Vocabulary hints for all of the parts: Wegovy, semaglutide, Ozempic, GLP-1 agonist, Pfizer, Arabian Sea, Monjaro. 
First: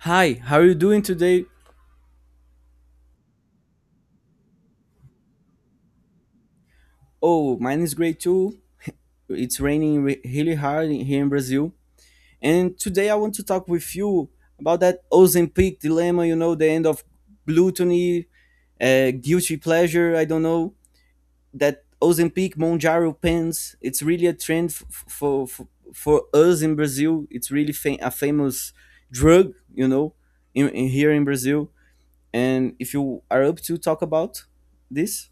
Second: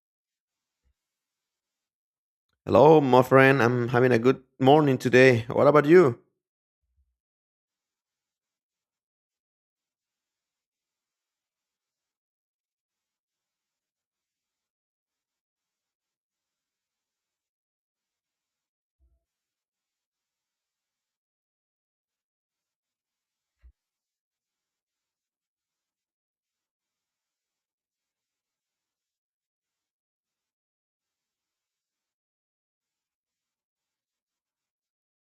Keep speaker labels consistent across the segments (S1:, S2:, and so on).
S1: Hi, how are you doing today?
S2: Hello, my friend. I'm having a good morning today. What about you?
S1: Oh, mine is great too. It's raining really hard here in Brazil. And today I want to talk with you about that Ozempic dilemma, you know, the end of gluttony, guilty pleasure, I don't know. That Ozempic, Monjaro pens, it's really a trend for us in Brazil. It's really a famous drug, you know, in here in Brazil. And if you are up to talk about this,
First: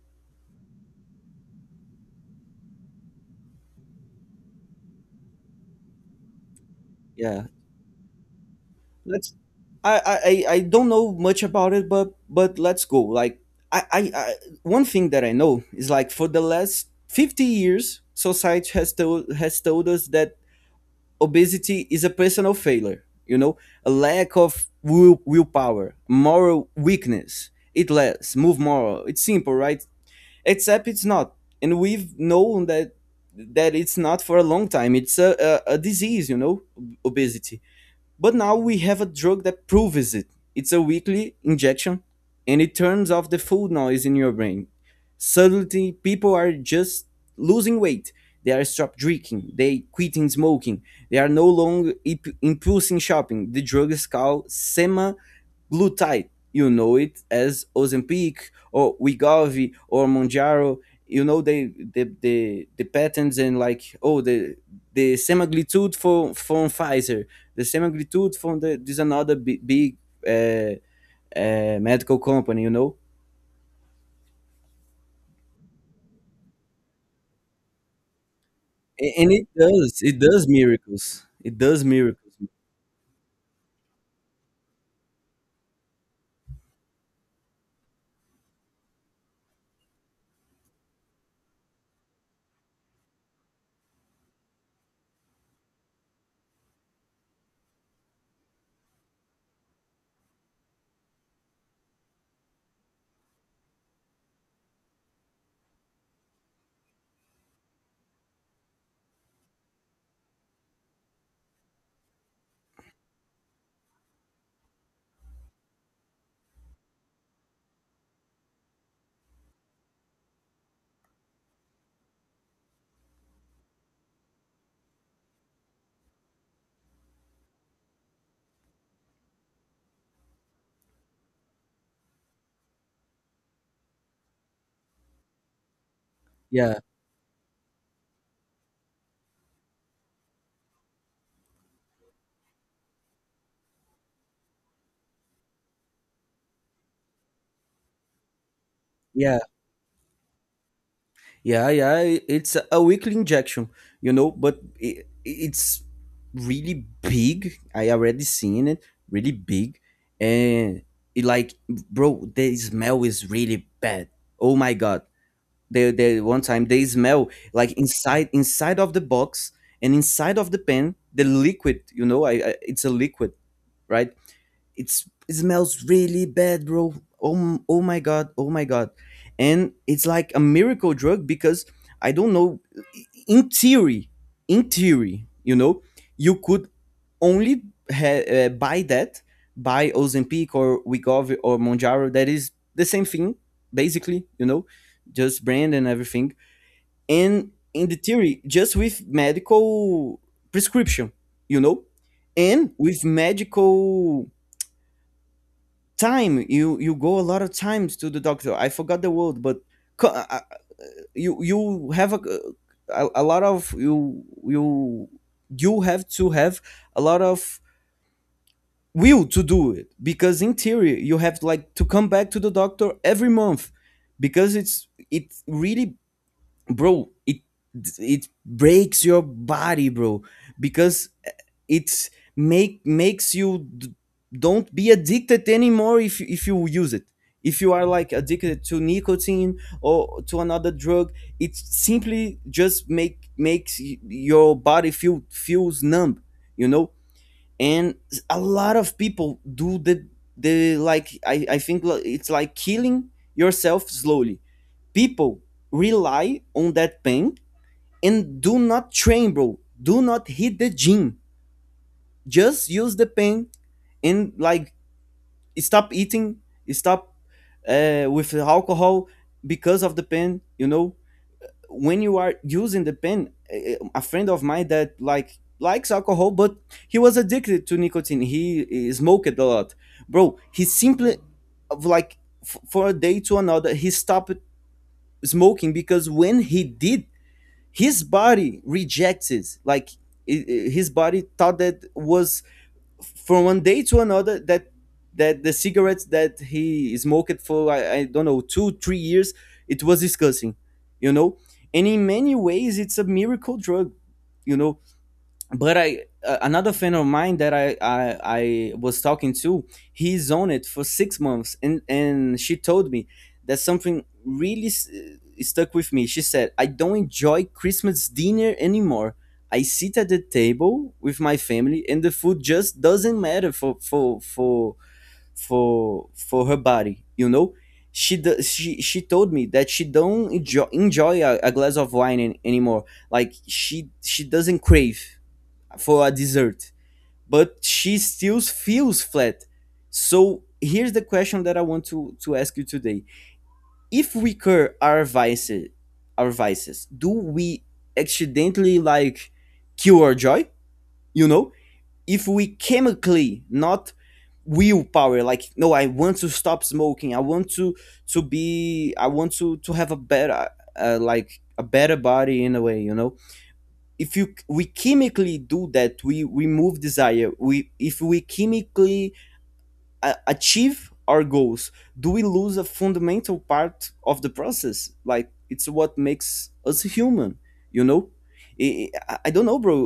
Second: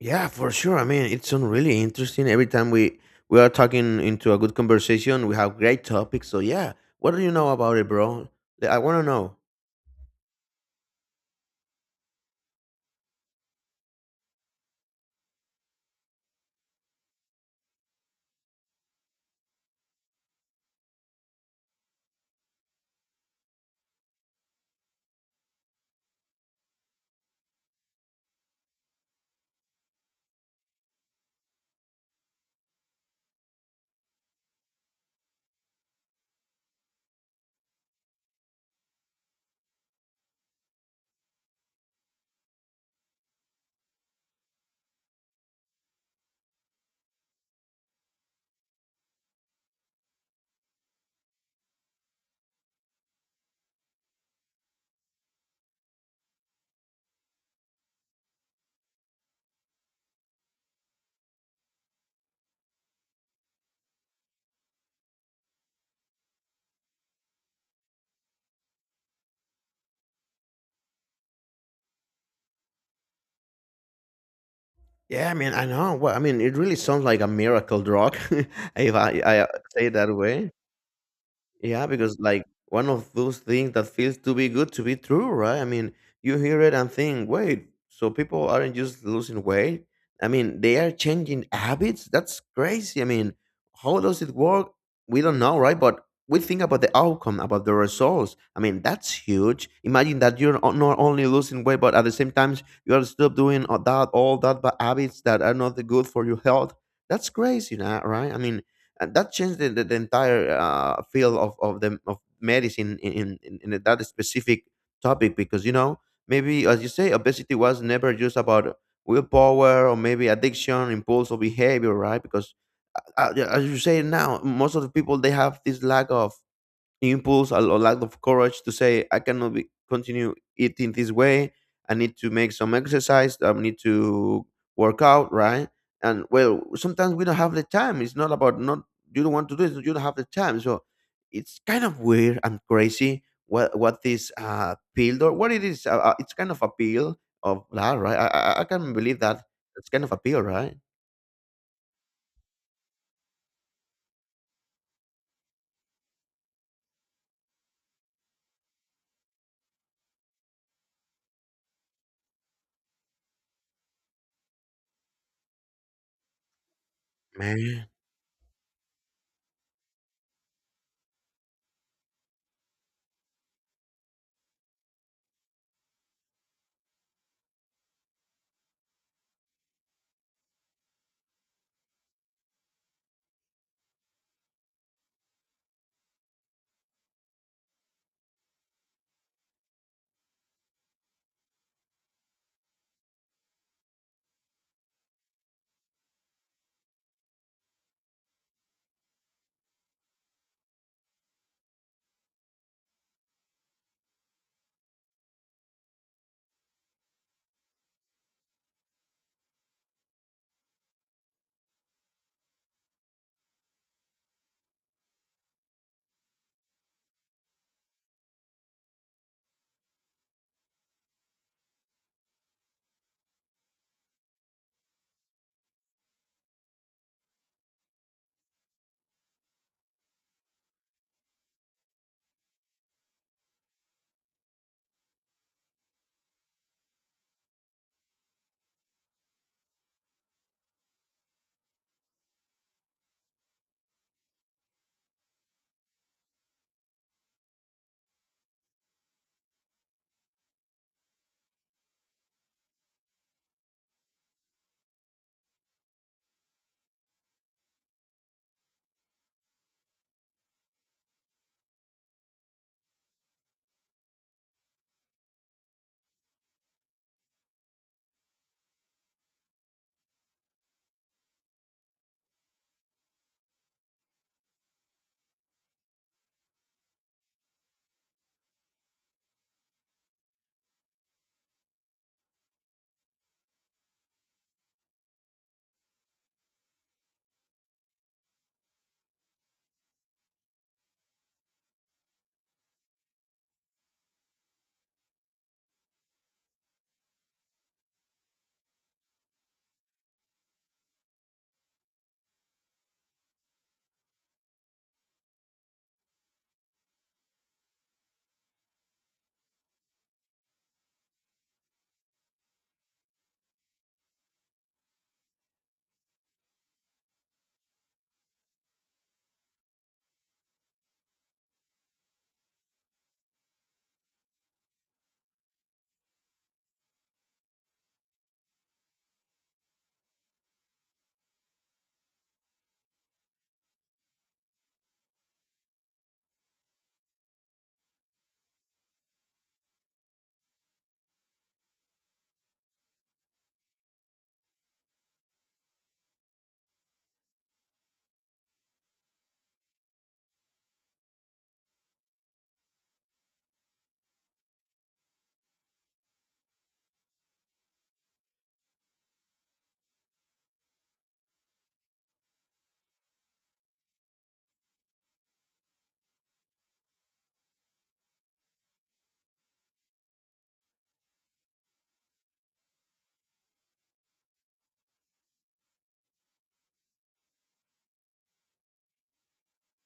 S2: Yeah, for sure. I mean, it's been really interesting. Every time we are talking into a good conversation, we have great topics. So yeah, what do you
S1: yeah.
S2: know about it, bro? I want to
S1: Let's,
S2: know.
S1: I don't know much about it, but let's go. Like, I one thing that I know is, like, for the last 50 years society has told us that obesity is a personal failure, you know, a lack of willpower, moral weakness. Eat less, move more, it's simple, right? Except it's not. And we've known that it's not for a long time. It's a disease, you know. Obesity. But now we have a drug that proves it. It's a weekly injection, and it turns off the food noise in your brain. Suddenly, people are just losing weight. They are stop drinking, they quitting smoking, they are no longer impulsing shopping. The drug is called sema Glutide, you know it as Ozempic or Wegovy or Monjaro. You know the patents, and like, oh, the semaglutide for from Pfizer, the semaglutide from the this another big, big uh, medical company. You know,
S2: Yeah, I mean, I know. Well, I mean, it really sounds like a miracle drug, if I,
S1: And
S2: I say it that
S1: it does
S2: way.
S1: miracles. It does
S2: Yeah, because
S1: miracles.
S2: like one of those things that feels to be good to be true, right? I mean, you hear it and think, wait, so people aren't just losing weight. I mean, they are changing habits. That's crazy. I mean, how does it work? We don't know, right? But we think about the outcome, about the results. I mean, that's huge. Imagine that not only losing weight, but at the same time, you are still doing all that bad habits that are not good for your health. That's crazy, right? I mean, and that changed the entire field of medicine in that specific topic, because, you know, maybe, as you say, obesity was never just about willpower, or maybe addiction, impulsive behavior, right? Because as you say, now most of the people, they have this lack of impulse or lack of courage to say, I cannot continue eating this way. I need to make some exercise, I need to work out, right? And well,
S1: Yeah,
S2: sometimes we don't have the time. It's not about not, you don't want to do it, you don't have the time. So it's kind of weird and crazy what this pill, or what it is, it's kind of a pill of that, right? I can't believe
S1: yeah.
S2: that it's kind of a pill, right,
S1: Yeah, yeah, it's a weekly injection, you know, but I it's really big. I already seen it, really big, and it, like, bro, the smell is really bad. Oh my god! The one time they smell, like,
S2: man?
S1: inside of the box and inside of the pen, the liquid. You know, I it's a liquid, right? It's, it smells really bad, bro. Oh my god, oh my god. And it's like a miracle drug because, I don't know, in theory, you know, you could only buy that, buy Ozempic or Wegovy or Monjaro, that is the same thing basically, you know, just brand and everything. And in the theory, just with medical prescription, you know, and with medical time, you go a lot of times to the doctor. I forgot the word, but co- uh, uh, you, you have a lot of, you have to have a lot of will to do it, because in theory you have, like, to come back to the doctor every month, because it's, it really, bro, it breaks your body, bro, because it's makes you don't be addicted anymore. If if you use it, if you are, like, addicted to nicotine or to another drug, it simply just makes your body feels numb, you know. And a lot of people do the like, I think, like, it's like killing yourself slowly. People rely on that pen and do not tremble, do not hit the gym. Just use the pen and, like, stop eating, stop with alcohol because of the pen. You know, when you are using the pen, a friend of mine that, like, likes alcohol, but he was addicted to nicotine. He, smoked a lot, bro. He simply, of, like, for a day to another, he stopped smoking, because when he did, his body rejects it, like, i- his body thought that was from 1 day to another that the cigarettes that he smoked for, I don't know, 2 3 years, it was disgusting, you know. And in many ways it's a miracle drug, you know. But I another friend of mine that I was talking to, he's on it for 6 months, and she told me that something really stuck with me. She said, "I don't enjoy Christmas dinner anymore. I sit at the table with my family, and the food just doesn't matter for her body. You know." She, do, she told me that she don't enjoy a glass of wine anymore. Like, she doesn't crave for a dessert, but she still feels flat. So here's the question that I want to ask you today. If we curb our vices, do we accidentally, like, kill our joy? You know, if we chemically, not willpower, like, no, I want to stop smoking, I want to be, I want to have a better, like a better body in a way, you know. If you we chemically do that, we remove desire. We, if we chemically achieve our goals, do we lose a fundamental part of the process, like, it's what makes us human, you know? I don't know, bro.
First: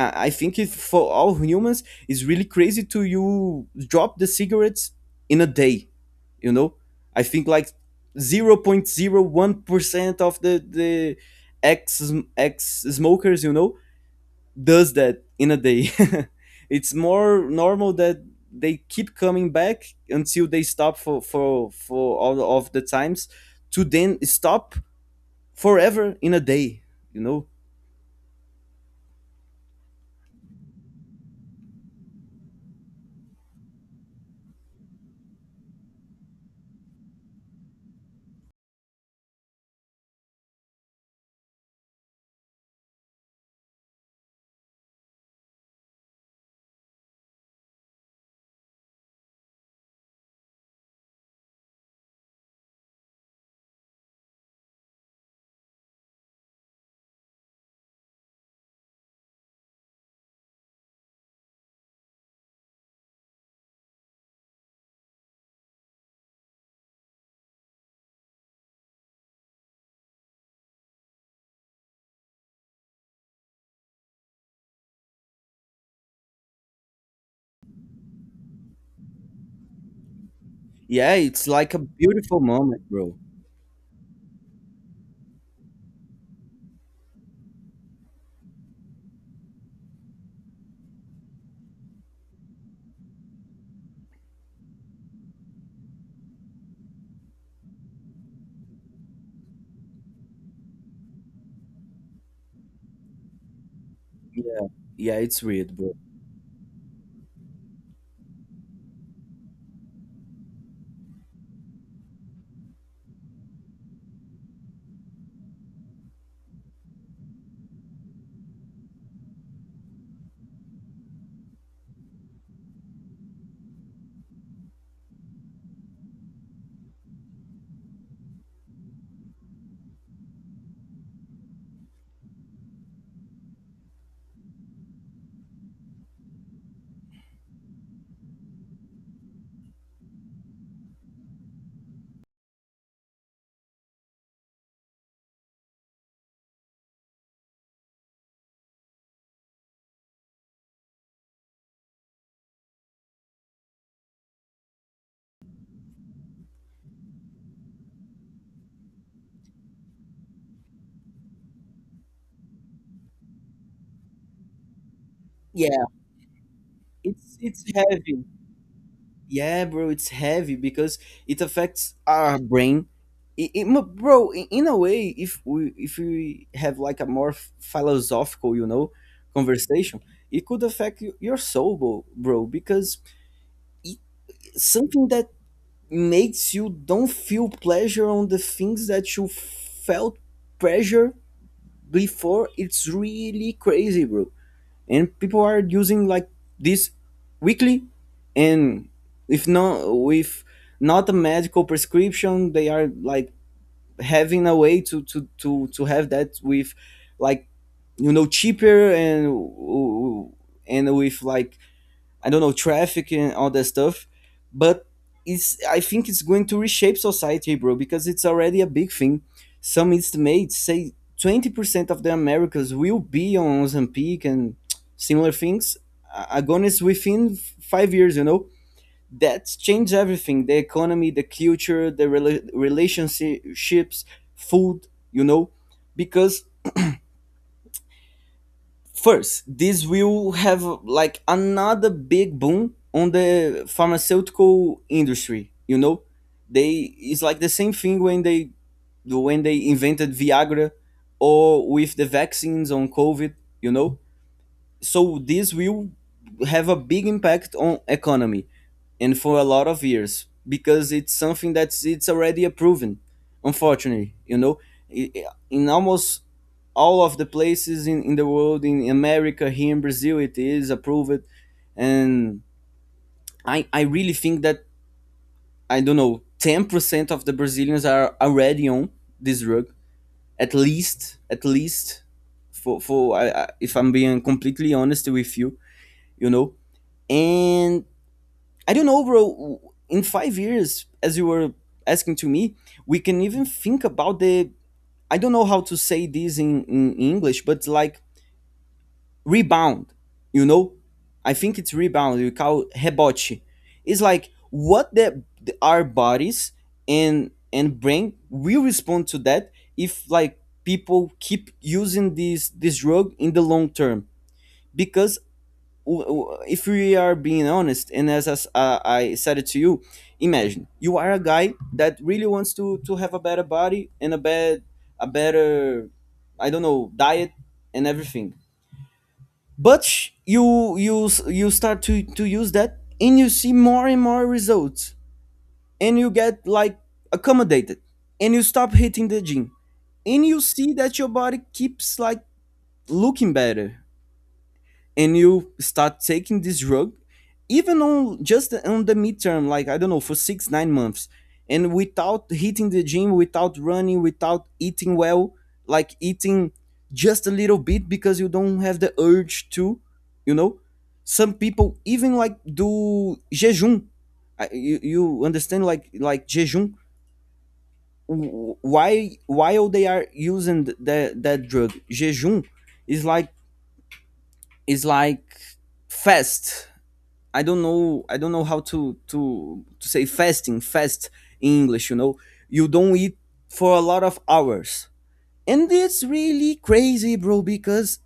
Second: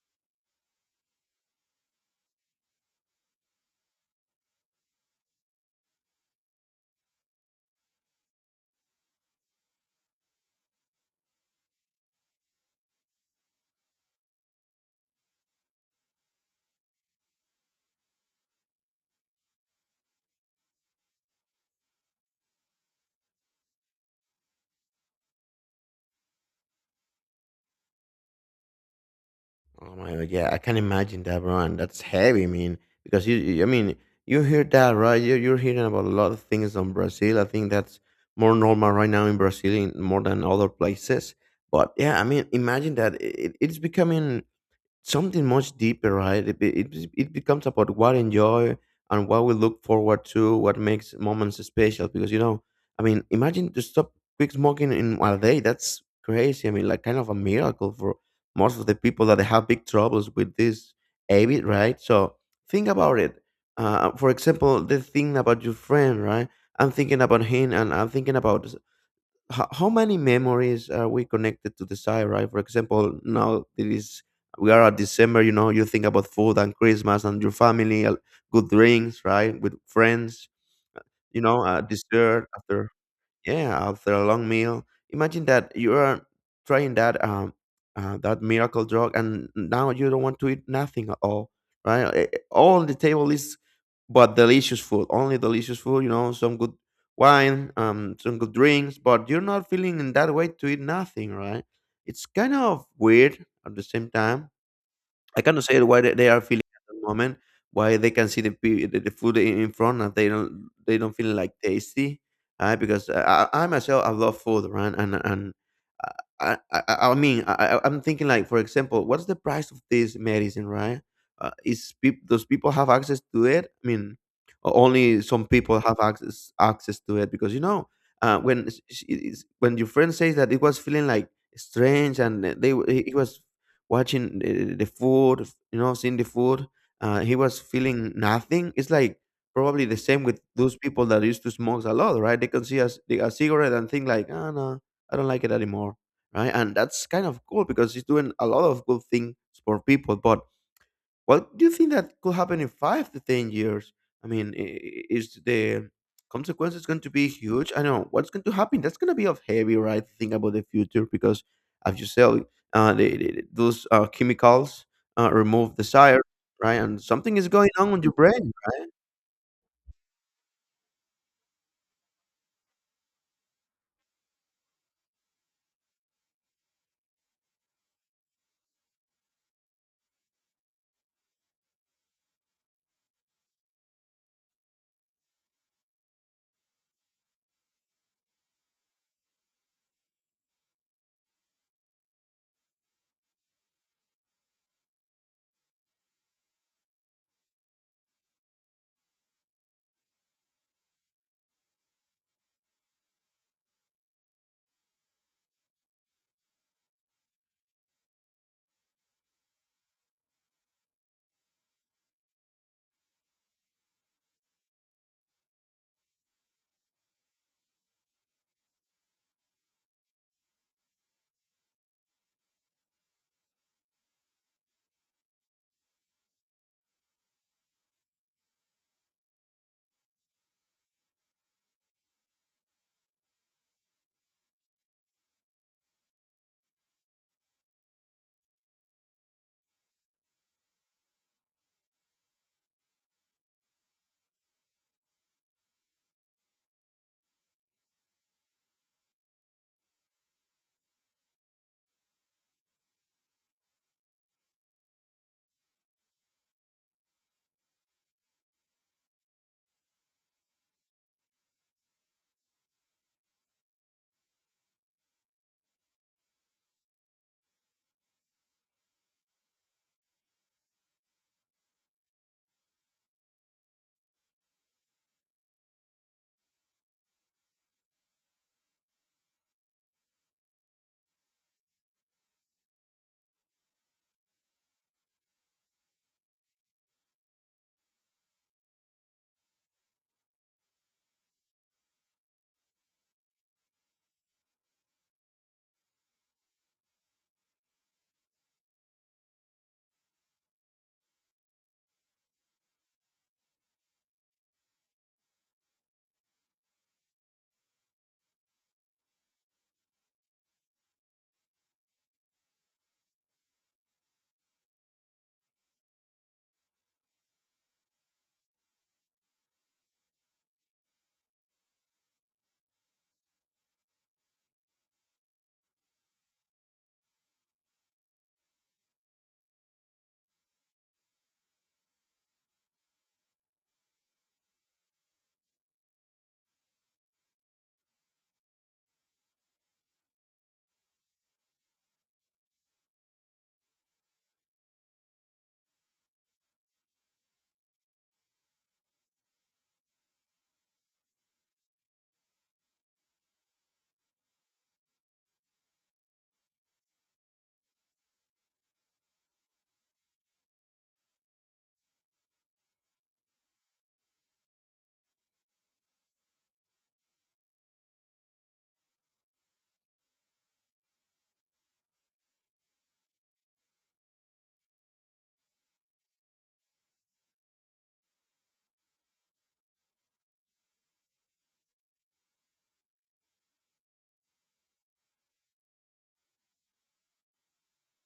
S1: I think, if for all humans, it's really crazy to you drop the cigarettes in a day, you know. I think, like, 0.01% of the ex ex smokers, you know, does that in a day. It's more normal that they keep coming back until they stop for all of the times, to then stop forever in a day. You know?
S2: Oh my god, yeah, I can imagine that, bro, and that's heavy. I mean, because I mean, you hear that, right? You're hearing about a lot of things on Brazil. I think that's more normal right now in Brazil, more than other places. But yeah, I mean, imagine that it's becoming something much deeper, right? It becomes about what enjoy and what we look forward to, what makes moments special. Because, you know, I mean, imagine to stop quit smoking in one day. That's crazy. I mean, like kind of a miracle for most of the people that have big troubles with this habit, right? So think about it. For example, the thing about your friend, right? I'm thinking about him, and I'm thinking about how many memories are we connected to the side, right? For example, now it is, we are at December, you know, you think about food and Christmas and your family, good drinks, right, with friends,
S1: Yeah,
S2: you
S1: it's
S2: know,
S1: like a beautiful
S2: dessert
S1: moment,
S2: after,
S1: bro.
S2: yeah, after a long meal. Imagine that you are trying that miracle drug, and now you don't want to eat nothing at all, right? All the table is but delicious food, only delicious food. You know, some good wine, some good drinks, but you're not feeling in that way to eat nothing, right? It's kind of weird at the same time.
S1: Yeah, yeah,
S2: I
S1: it's
S2: cannot
S1: weird,
S2: say
S1: bro.
S2: why they are feeling at the moment, why they can see the pe- the food in front, and they don't feel like tasty, because I myself, I love food, right? And uh, I mean I'm thinking like, for example, what's the price of this medicine, right? Is peop does people have access to it? I mean, only some people have access to it, because, you know, when s- s- it is- when your friend says that it was feeling like strange, and it was watching the food, you know, seeing the food. He was feeling nothing. It's like probably the same with those people that used to smoke a lot, right? They can see a cigarette and think like, ah, no, I don't like it anymore, right? And that's kind of cool because he's doing a lot of good things for people. But what do you think that could happen in 5 to 10 years? I mean, is the consequences going to be huge? I know what's going to happen. That's going to be of heavy, right? To think about the future because, as you said, those chemicals remove
S1: Yeah,
S2: desire, right? And something is
S1: it's
S2: going on with your
S1: heavy.
S2: brain.
S1: Yeah, bro, it's heavy because it affects our brain. It, bro, in a way, if we have, like, a more philosophical, you know, conversation, it could affect your soul, bro, because something that makes you don't feel pleasure on the things that you felt pleasure before, it's really crazy, bro. And people are using, like, this weekly, and if not with, not a medical prescription, they are, like, having a way to have that with, like, you know, cheaper, and with, like, I don't know, traffic and all that stuff. But it's, I think it's going to reshape society, bro, because it's already a big thing. Some estimates say 20% of the Americas will be on Ozempic and similar things. Agonis within 5 years, you know. That's changed everything: the economy, the culture, the relationships, food, you know. Because first, this will have, like, another big boom on the pharmaceutical industry. You know, they it's like the same thing when they invented Viagra, or with the vaccines on COVID. You know, so this will have a big impact on economy, and for a lot of years, because it's something that's, it's already proven, unfortunately, you know. In almost all of the places in the world, in America, here in Brazil, it is approved. And I really think that, I don't know, 10% of the Brazilians are already on this drug, at least, for I, if I'm being completely honest with you, you know. And I don't know, overall in 5 years, as you were asking to me, we can even think about the, I don't know how to say this in English, but, like, rebound, you know. I think it's rebound, we call rebote. It's like what the, our bodies and brain will respond to that if, like, people keep using this drug in the long term. Because if we are being honest, and as, I said it to you, imagine you are a guy that really wants to have a better body, and a bad, a better, I don't know, diet and everything, but you, you start to use that, and you see more and more results, and you get, like, accommodated, and you stop hitting the gym, and you see that your body keeps, like, looking better, and you start taking this drug, even on, just on the midterm, like, I don't know, for 6 9 months, and without hitting the gym, without running, without eating well, like, eating just a little bit because you don't have the urge to, you know. Some people even, like, do jejum. You, you understand, like, jejum. Why, while they are using that drug, jejum is like, is like fast. I don't know, how to say fasting, fast in English. You know, you don't eat for a lot of hours. And it's really crazy, bro, because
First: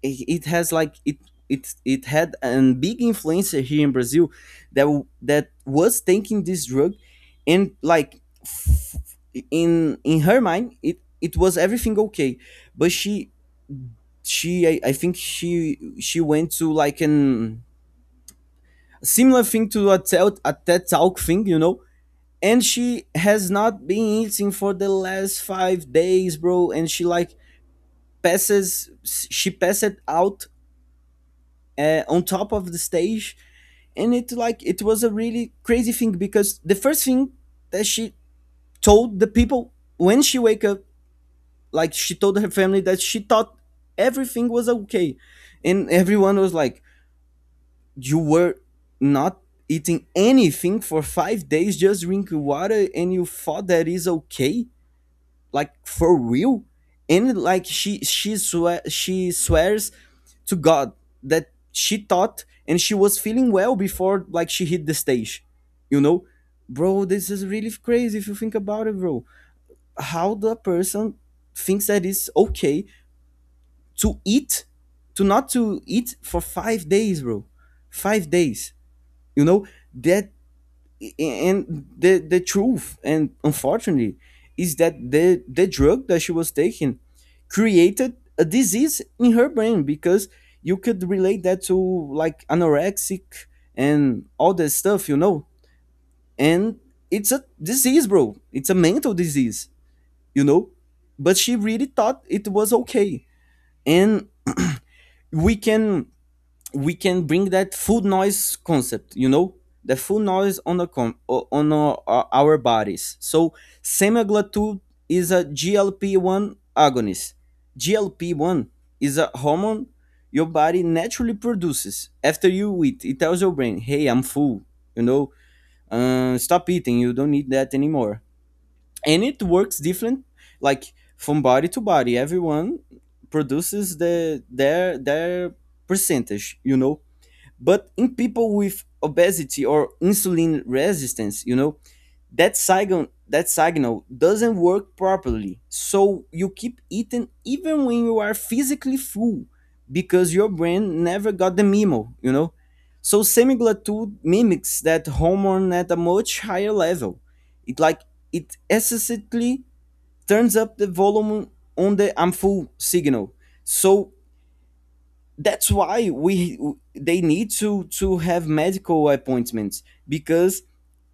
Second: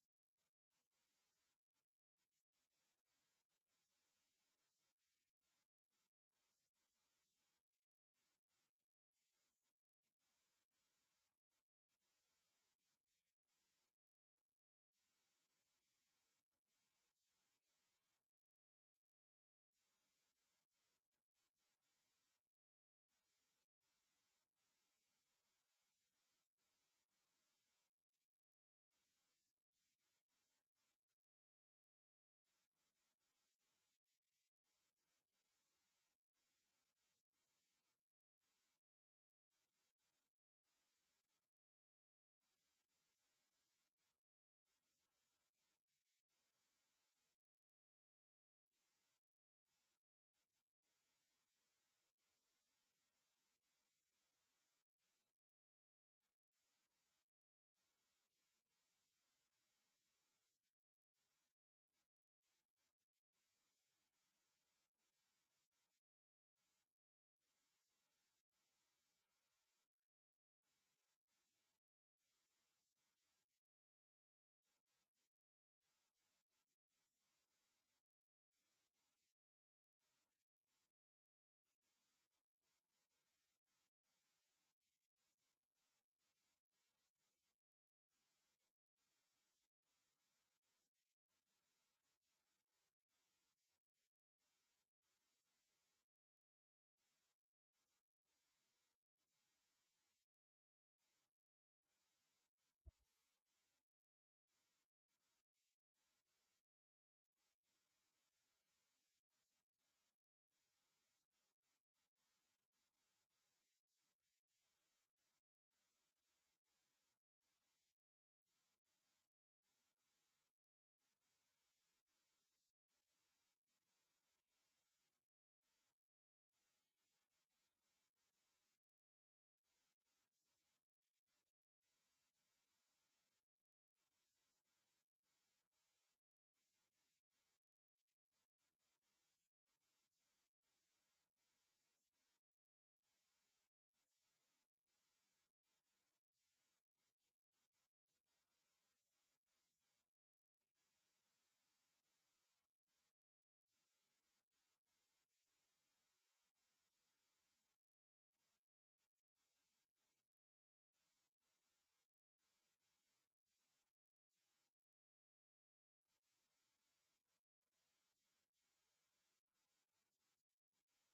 S1: it has, like, it, it had a big influencer here in Brazil that that was taking this drug, and, like, in her mind it, it was everything okay, but she, I think she went to, like, an similar thing to a TED Talk thing, you know. And she has not been eating for the last 5 days, bro. And she like she passed out on top of the stage, and it was a really crazy thing because the first thing that she told the people when she wake up, like she told her family that she thought everything was okay, and everyone was like, you were not eating anything for 5 days, just drinking water, and you thought that is okay, like for real. And like she swears to God that she thought and she was feeling well before like she hit the stage, you know, bro. This is really crazy if you think about it, bro. How the person thinks that is okay to eat, to not to eat for 5 days, bro, 5 days. You know that, and the truth, and unfortunately is that the drug that she was taking created a disease in her brain, because you could relate that to like anorexic and all that stuff, you know, and it's a disease, bro, it's a mental disease, you know. But she really thought it was okay. And we can we can bring that food noise concept, you know, the food noise on on our bodies. So semaglutide is a GLP-1 agonist. GLP-1 is a hormone your body naturally produces after you eat. It tells your brain, hey, I'm full, you know, stop eating, you don't need that anymore. And it works different, like from body to body. Everyone produces their percentage, you know. But in people with obesity or insulin resistance, you know, that signal doesn't work properly. So you keep eating even when you are physically full, because your brain never got the memo, you know? So semaglutide mimics that hormone at a much higher level. It like it excessively turns up the volume on the I'm full signal. So that's why we they need to have medical appointments, because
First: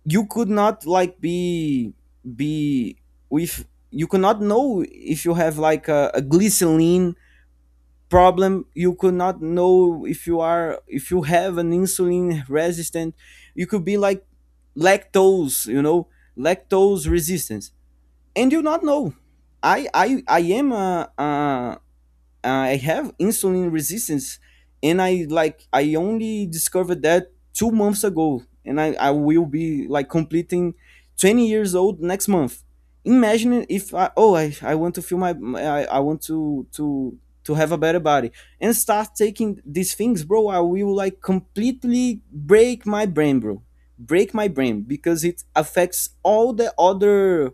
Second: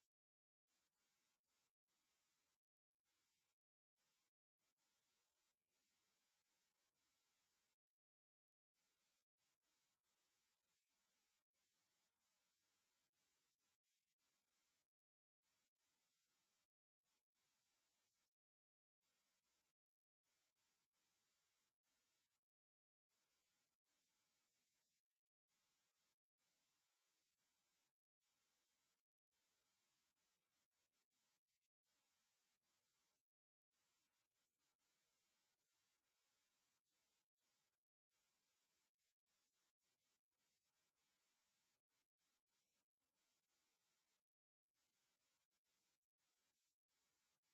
S1: you could not like be with, you could not know if you have like a glycerin problem. You could not know if you are if you have an insulin resistant. You could be like lactose, you know, lactose resistance, and you not know. I am a I have insulin resistance, and I only discovered that 2 months ago, and I will be like completing 20 years old next month. Imagine if I oh I want to feel I want to to have a better body and start taking these things, bro. I will like completely break my brain, bro. Break my brain, because it affects all the other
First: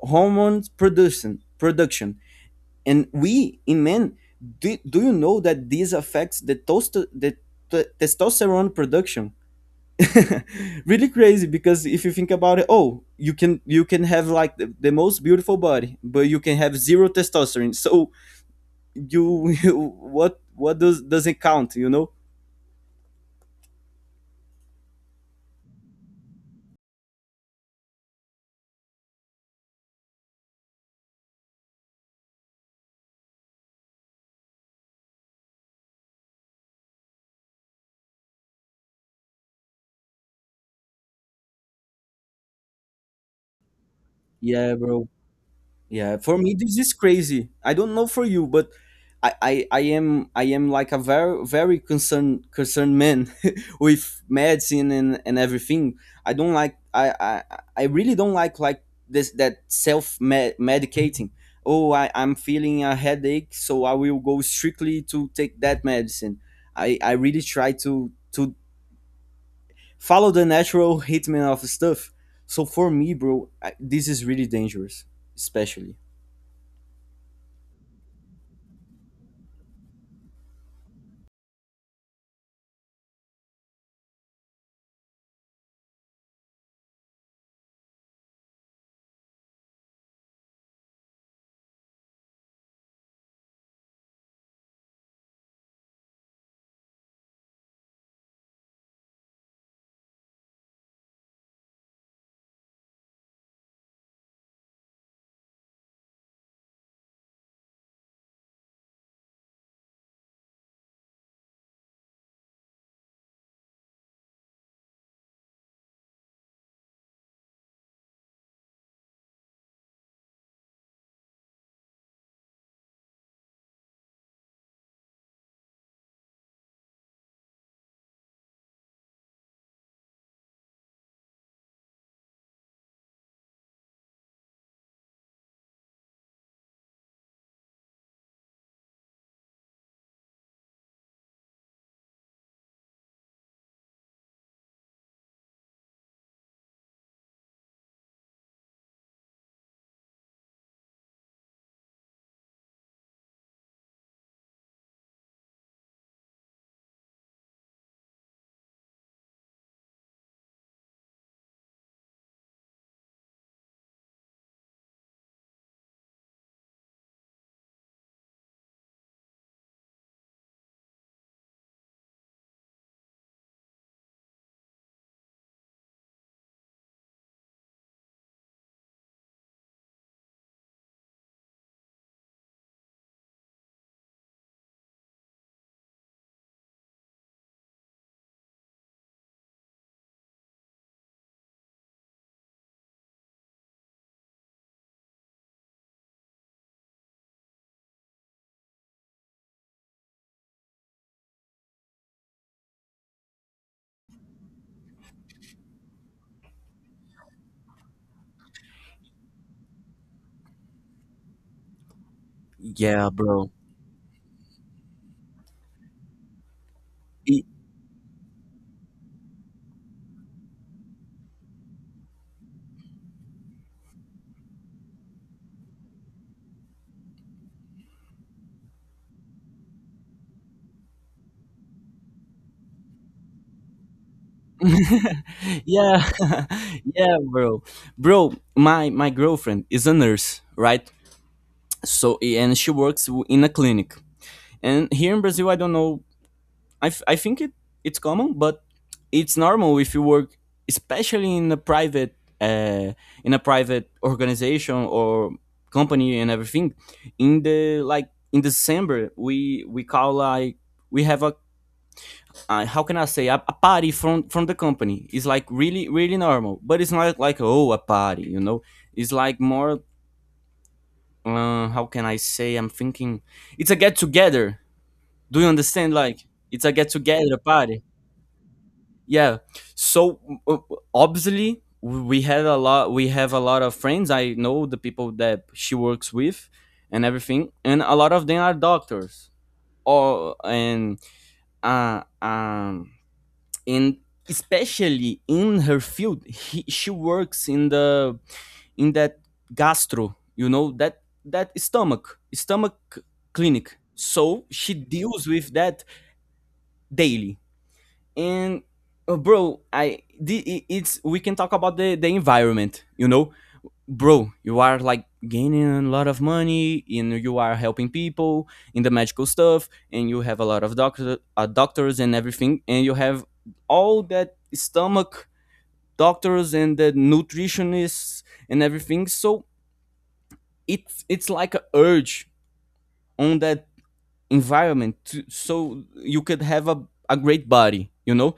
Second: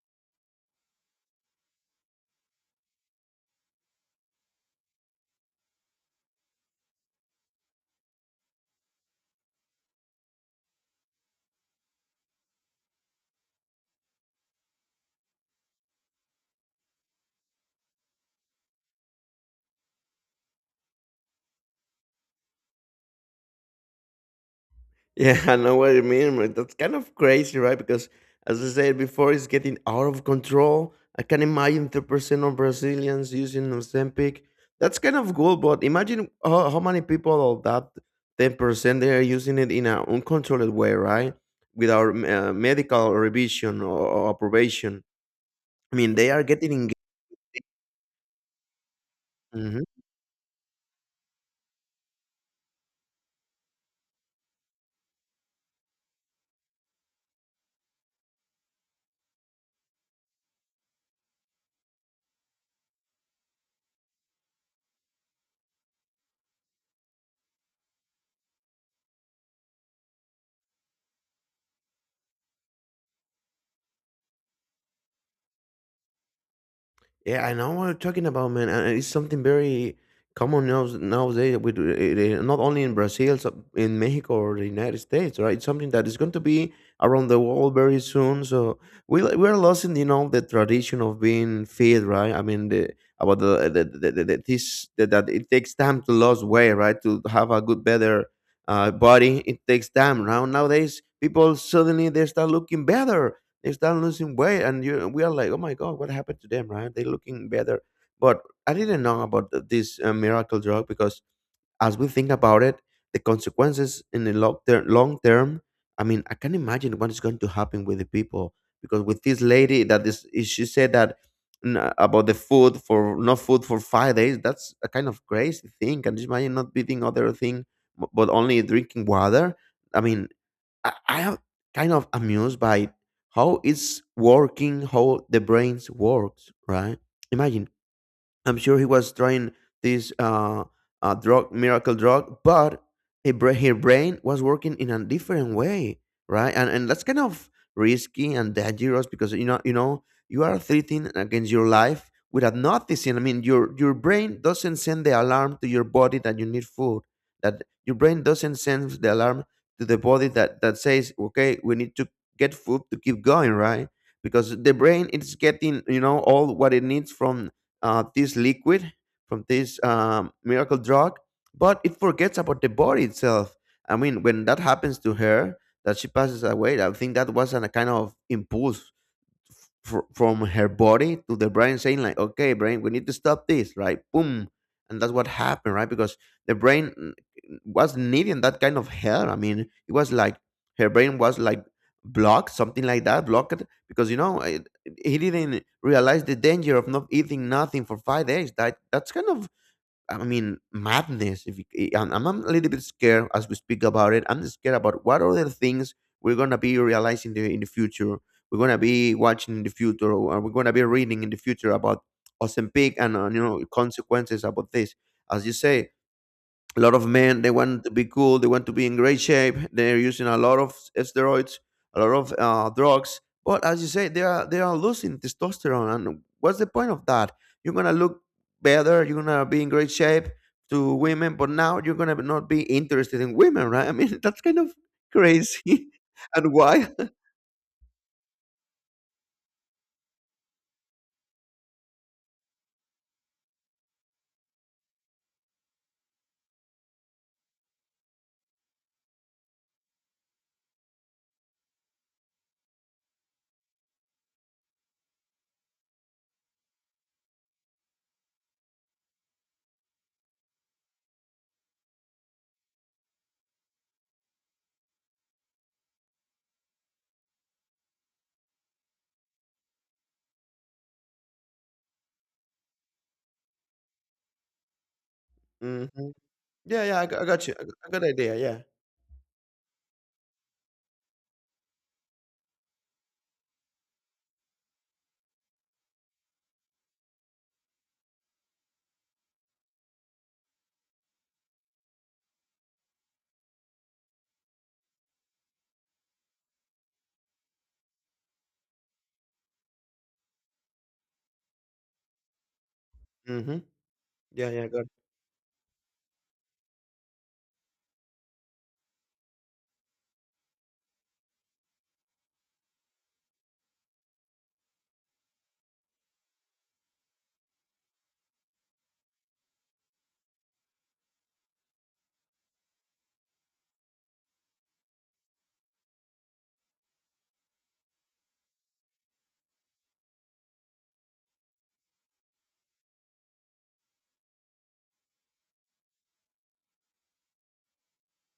S1: hormones production. And we in men, do you know that this affects the toast the t- testosterone production? Really crazy, because if you think about it, you can, have like the most beautiful body, but you can have zero testosterone, so you what does doesn't count, you know.
S2: Yeah, I know what you mean, but that's kind of crazy, right? Because, as I said before, it's getting out of control. I can imagine 3% of Brazilians using Ozempic. That's kind of cool, but imagine how many people of that 10% they are using it in an uncontrolled way, right? Without medical revision, or
S1: Yeah,
S2: approbation.
S1: bro.
S2: I mean,
S1: Yeah,
S2: they
S1: for
S2: are
S1: me
S2: getting
S1: this is
S2: engaged.
S1: crazy. I don't know for you, but I
S2: Mm-hmm.
S1: am like a very concerned man with medicine and everything. I don't like I really don't like this that medicating. Oh, I'm feeling a headache, so I will go strictly to take that medicine. I really try to follow the natural treatment of stuff. So for me, bro, this is really dangerous, especially.
S2: Yeah, I know what you're talking about, man. And it's something very common now nowadays. With not only in Brazil, in Mexico or the United States, right? It's something that is going to be around the world very soon. So we're losing, you know, the tradition of being fit, right? I mean, about the this that it takes time to lose weight, right? To have a good, better body, it takes time. Now nowadays, people suddenly they start looking better, they start losing weight, and you, we are like, oh my god, what happened to them, right? They're looking better. But I didn't know about this miracle drug, because, as we think about it, the consequences in the long term, long term, I mean, I can imagine what is going to happen with the people. Because with this lady, that she said that about the food, for no food for 5 days, that's a kind of crazy thing. Can you imagine not eating other thing, but only drinking water? I mean, I am kind of amused by how it's working, how the brains works, right? Imagine, I'm sure he was trying this drug, miracle drug, but his brain was working in a different way, right? And that's kind of risky and dangerous, because, you know, you are threatening against your life without noticing. I mean, your brain doesn't send the alarm to your body that you need food. That your brain doesn't send the alarm to the body, that says, okay, we need to get food to keep going, right? Because the brain is getting, you know, all what it needs from this liquid, from this miracle drug, but it forgets about the body itself. I mean, when that happens to her, that she passes away, I think that was a kind of impulse from her body to the brain, saying like, okay, brain, we need to stop this, right? Boom. And that's what happened, right? Because the brain, was needing that kind of help. I mean, it was like her brain was like blocked, something like that, blocked, because, you know, he didn't realize the danger of not eating nothing for 5 days. That's kind of, I mean, madness. If you, I'm a little bit scared as we speak about it. I'm scared about what other things we're gonna be realizing in the future. We're gonna be watching in the future, or we're gonna be reading in the future about Ozempic
S1: Yeah,
S2: and, you
S1: bro.
S2: know, consequences about this. As you say, a lot of men,
S1: Y-
S2: they want to be cool, they want to be in great shape, they're using a lot of steroids, a lot of drugs, but, as you say, they are losing testosterone. And what's the point of that? You're gonna look better, you're gonna be in great shape to women, but now you're gonna not be interested in women, right? I mean, that's kind of crazy.
S1: Yeah,
S2: And why?
S1: yeah, bro. Bro, my girlfriend is a nurse, right? So, and she works in a clinic. And here in Brazil, I don't know, I think it's common, but it's normal if you work, especially uh, in a private organization or company and everything. In the like in December, we call like we have a how can I say, a party from the company. It's like really really normal, but it's not like, oh, a party, you know. It's like more, how can I say? I'm thinking it's a get together. Do you
S2: Hmm.
S1: understand? Like, it's a
S2: Yeah,
S1: get
S2: yeah, I
S1: together
S2: got you,
S1: party.
S2: I got the idea, yeah.
S1: Yeah. So, uh, obviously we had a lot. We have a lot of friends. I know the people that she works with and everything, and a lot of them are doctors. Or uh, um, and especially in her field, she works in the in that gastro, you know, that stomach
S2: Hmm.
S1: clinic, so
S2: Yeah, yeah, I
S1: she
S2: got.
S1: deals with that daily. And bro, it's, we can talk about the environment, you know. Bro, you are like gaining a lot of money and you are helping people in the medical stuff, and you have a lot of doctors and everything, and you have all that stomach doctors and the nutritionists and everything. So it's like a urge on that environment, so you could have a great body, you know,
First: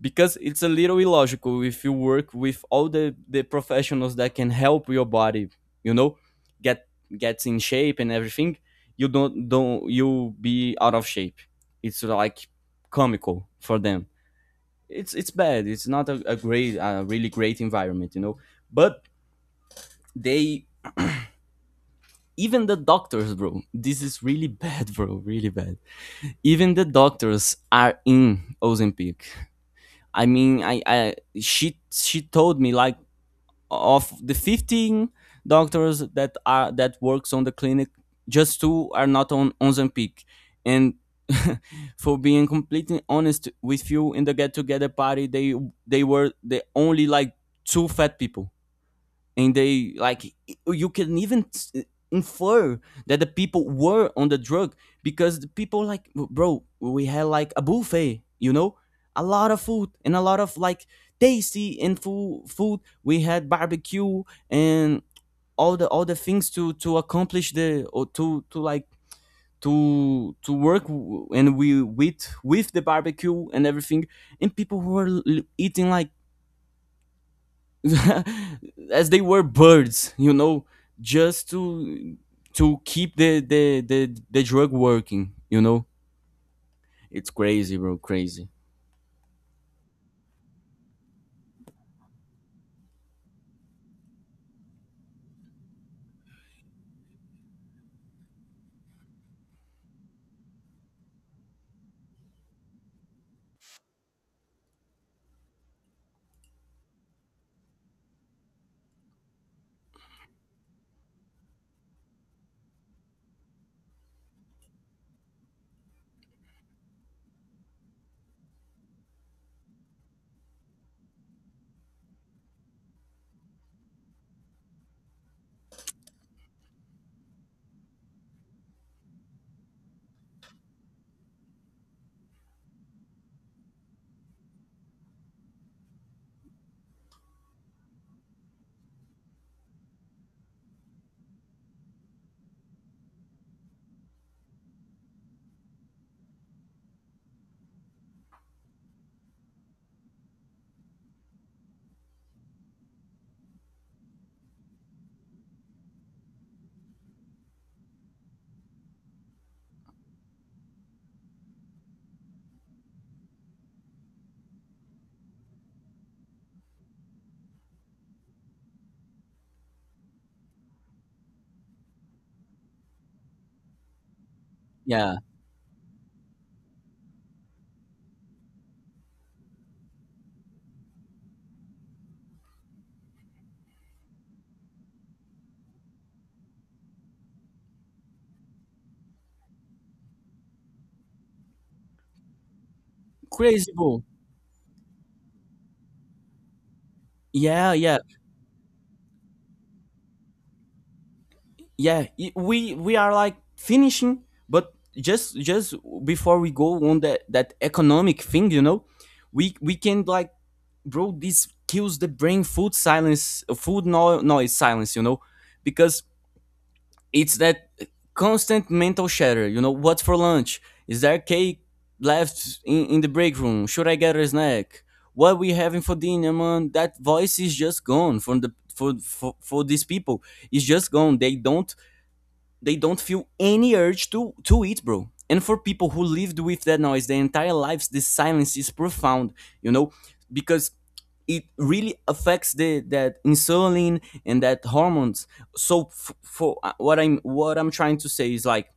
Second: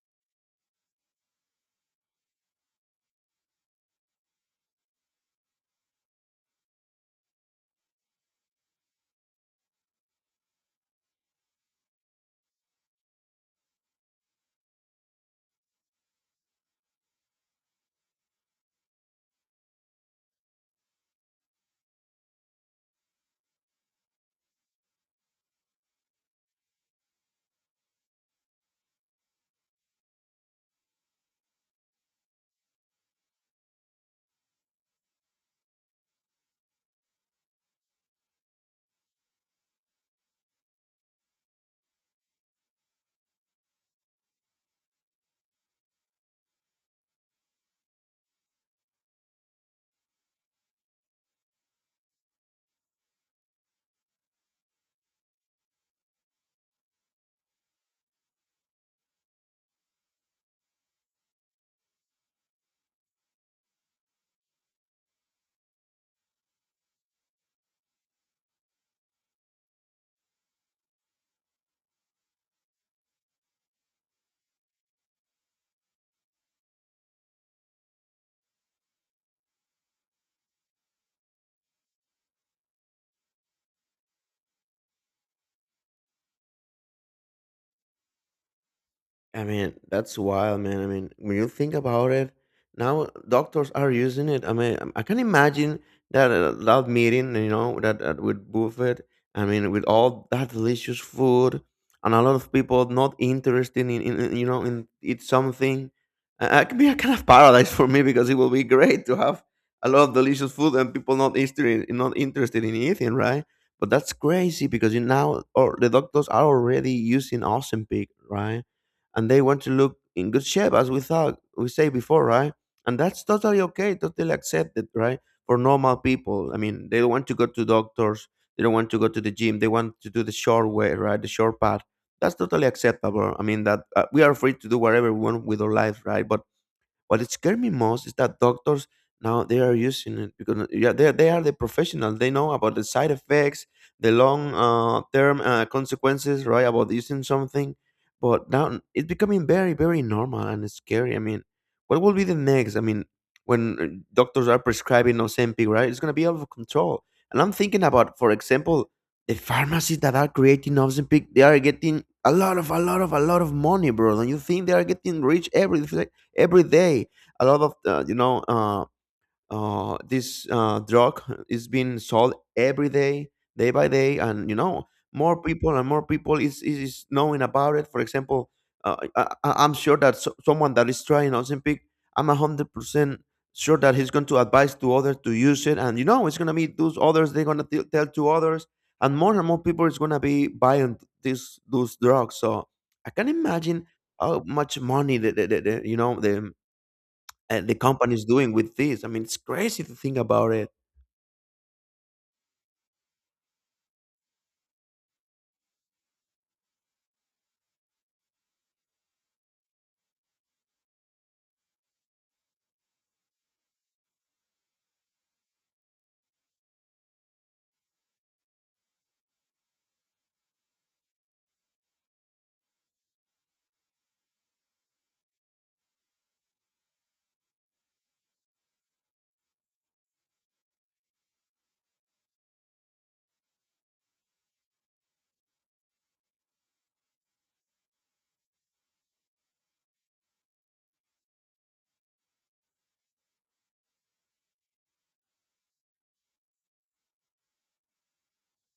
S1: because it's a little illogical if you work with all the professionals that can help your body, you know, get gets in shape and everything. You don't you be out of shape. It's like comical for them. It's bad. It's not a really great environment, you know. But they, even the doctors, bro. This is really bad, bro. Really bad. Even the doctors are in Ozempic. I mean, I she told me, like, of the 15 doctors that are that works on the clinic, just two are not on Ozempic. And for being completely honest with you, in the get together party, they were the only like two fat people. And they, like, you can even infer that the people were on the drug, because the people, like, bro, we had like a buffet, you know, a lot of food and a lot of like tasty and full food. We had barbecue, and all the things to accomplish the, or to to work and we with the barbecue and everything, and people who were eating like as they were birds, you know, just to keep the drug working, you know. It's crazy, bro, crazy.
S2: I mean, that's wild, man. I mean, when you think about it, now doctors are using it. I mean, I can imagine that that meeting, you know, that with buffet. I mean, with all that delicious food, and a lot of people not interested in, you know, in eat something. It could be a kind of paradise for me, because it will be great to have a lot of delicious food and people not interested, in eating, right? But that's crazy, because you now, or the doctors are already using Ozempic, right? And they want to look in good shape, as we thought we say before, right? And that's totally okay, totally accepted, right? For normal people, I mean, they don't want to go to doctors, they don't want to go to the gym, they want to do the short way, right, the short path. That's totally acceptable. I mean, that, we are free to do whatever we want with our life, right? But what scared me most is that doctors, now they are using it, because, yeah, they are the professionals. They know about the side effects, the long term consequences, right? About using something. But now it's becoming very very normal, and it's scary. I mean, what will be the next? I mean, when doctors are prescribing Ozempic, right? It's gonna be out of control. And I'm thinking about, for example, the pharmacies that are creating Ozempic. They are getting a lot of a lot of a lot of money, bro. Don't you think they are getting rich every day? A lot of, you know, this, drug is being sold every day by day, and, you know,
S1: Yeah.
S2: more people and more people is, knowing about it. For example, I'm sure that, someone that is trying Ozempic, I'm 100% sure that he's going to advise to others to use it, and, you know, it's going to be those others, they're going to tell to others, and more people is going to be buying these those drugs. So I can
S1: Crazy,
S2: imagine
S1: bro.
S2: how much money the you know
S1: Yeah,
S2: the
S1: yeah.
S2: company is doing with this. I mean, it's crazy to think about it.
S1: Yeah, we are like finishing, but just before we go on that that economic thing, you know, we we can like, bro, this kills the brain food silence, food no, noise silence, you know, because it's that constant mental chatter. You know, what's for lunch? Is there cake left in the break room? Should I get a snack? What we having for dinner, man? That voice is just gone from the for these people. It's just gone. They don't feel any urge to eat, bro. And for people who lived with that noise their entire lives, this silence is profound. You know, because it really affects the that insulin and that hormones. So for what I'm trying to say is, like,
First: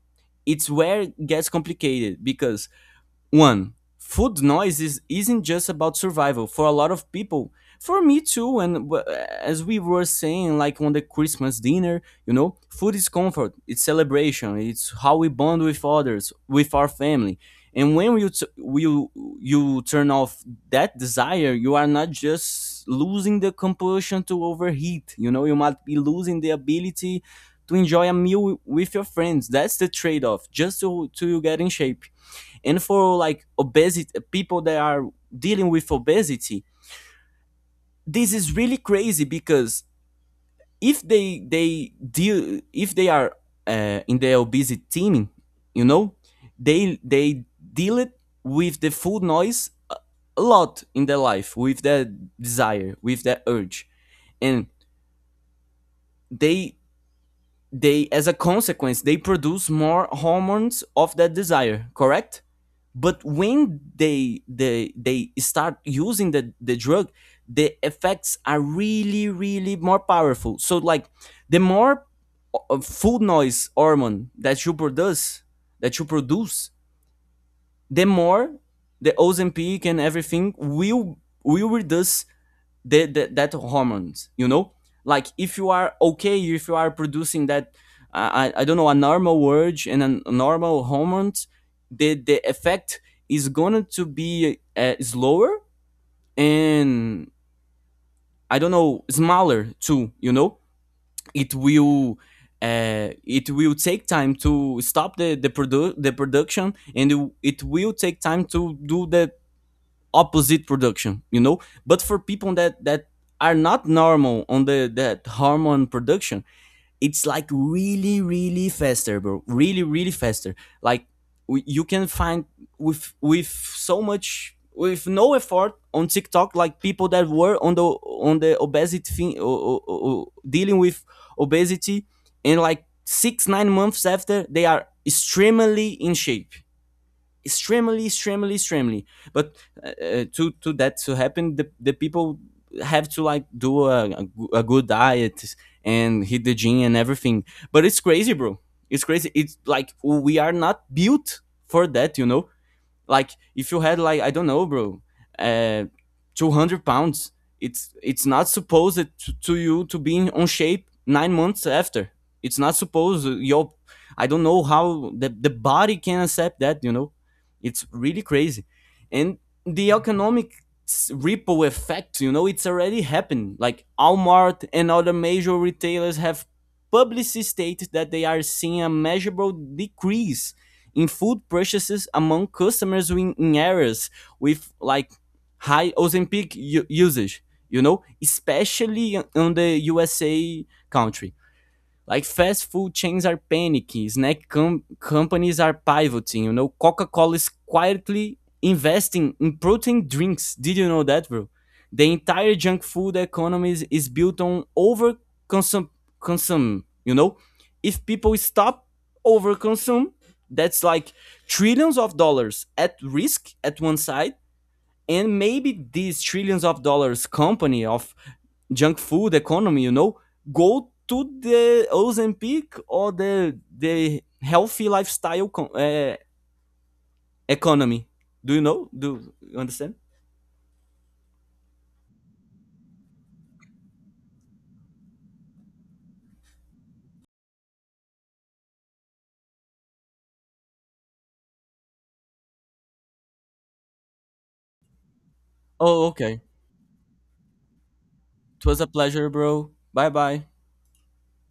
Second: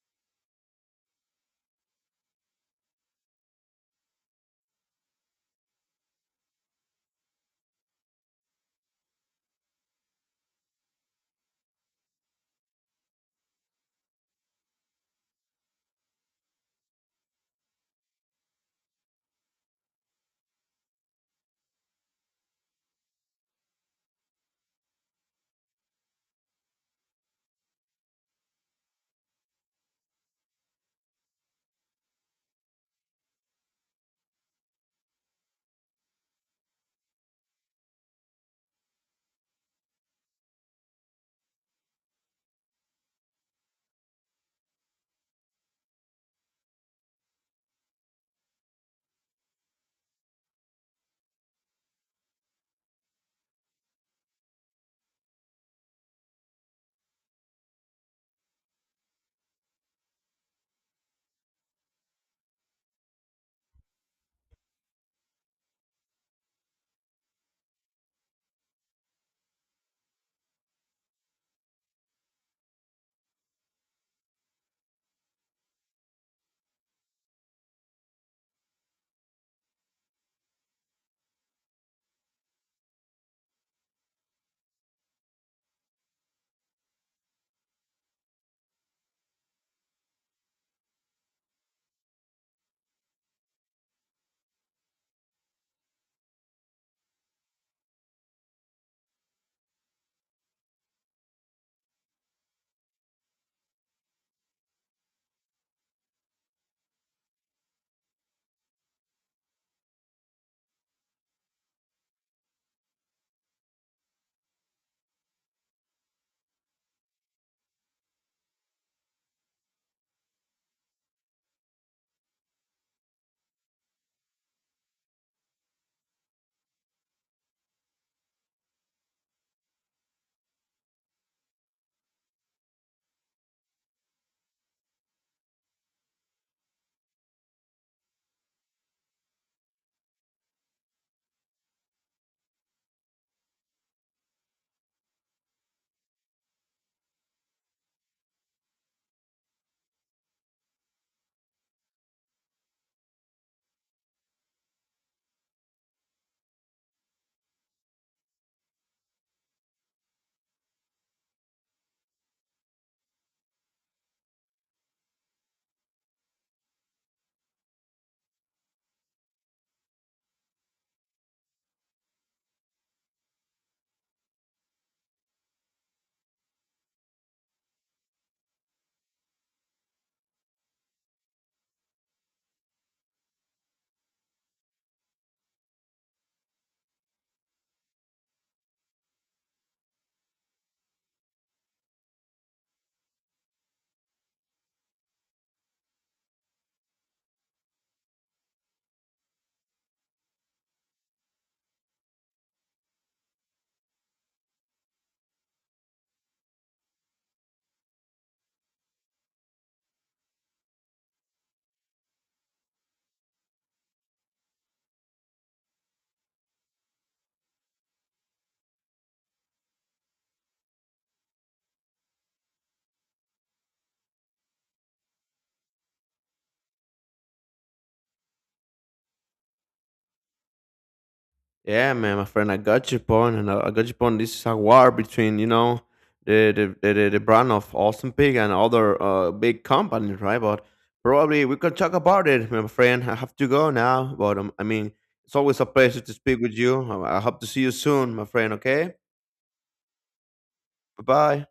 S1: it's where it gets complicated because one food noise isn't just about survival for a lot of people, for me too. And as we were saying, like, on the Christmas dinner, you know, food is comfort, it's celebration, it's how we bond with others, with our family. And when you t- you turn off that desire, you are not just losing the compulsion to overheat, you know, you might be losing the ability to enjoy a meal with your friends. That's the trade-off, just to you get in shape. And for like obesity people that are dealing with obesity, this is really crazy, because if they they deal if they are in the obesity team, you know, they deal it with the food noise a lot in their life, with their desire, with their urge. And they, as a consequence, they produce more hormones of that desire, correct? But when they start using the drug, the effects are really really more powerful. So, like, the more food noise hormone that you produce, the more the Ozempic and everything will reduce the that hormones, you know. Like if you are okay, if you are producing that, I don't know, a normal urge and a normal hormones, the effect is going to be slower, and, I don't know, smaller too, you know. It will, it will take time to stop the production, and it will take time to do the opposite production, you know. But for people that are not normal on the that hormone production, it's like really really faster, bro, really really faster. Like, you can find with so much with no effort on TikTok, like people that were on the obesity thing, dealing with obesity, and like 6, 9 months after they are extremely in shape, extremely. But to that to happen, the people have to, like, do a good diet and hit the gym and everything. But it's crazy, bro, it's crazy. It's like we are not built for that, you know. Like if you had like, I don't know, bro, uh, 200 pounds, it's not supposed to you to be in, on shape 9 months after. It's not supposed, your, I don't know how the body can accept that. You know, it's really crazy. And the economic ripple effect, you know, it's already happened. Like Walmart and other major retailers have publicly stated that they are seeing a measurable decrease in food purchases among customers in areas with like high Ozempic usage, you know, especially on the USA country. Like fast food chains are panicking, companies are pivoting, you know, Coca-Cola is quietly investing in protein drinks. Did you know that, bro? The entire junk food economy is built on over consum consum, you know? If people stop overconsume, that's like trillions of dollars at risk at one side, and maybe this trillions of dollars company of junk food economy, you know, go to the Ozempic or the healthy lifestyle uh, economy. Do you know, do you understand?
S2: Yeah, man, my friend, I got your point, and I got your point. This is a war between, the the brand of Austin Pig and other big companies, right? But probably we could talk about it, my friend. I have to go now, but, I mean, it's always a pleasure
S1: Oh,
S2: to speak
S1: okay.
S2: with you. I hope to see you soon, my friend.
S1: It was a
S2: Okay,
S1: pleasure, bro. Bye bye.
S2: bye bye.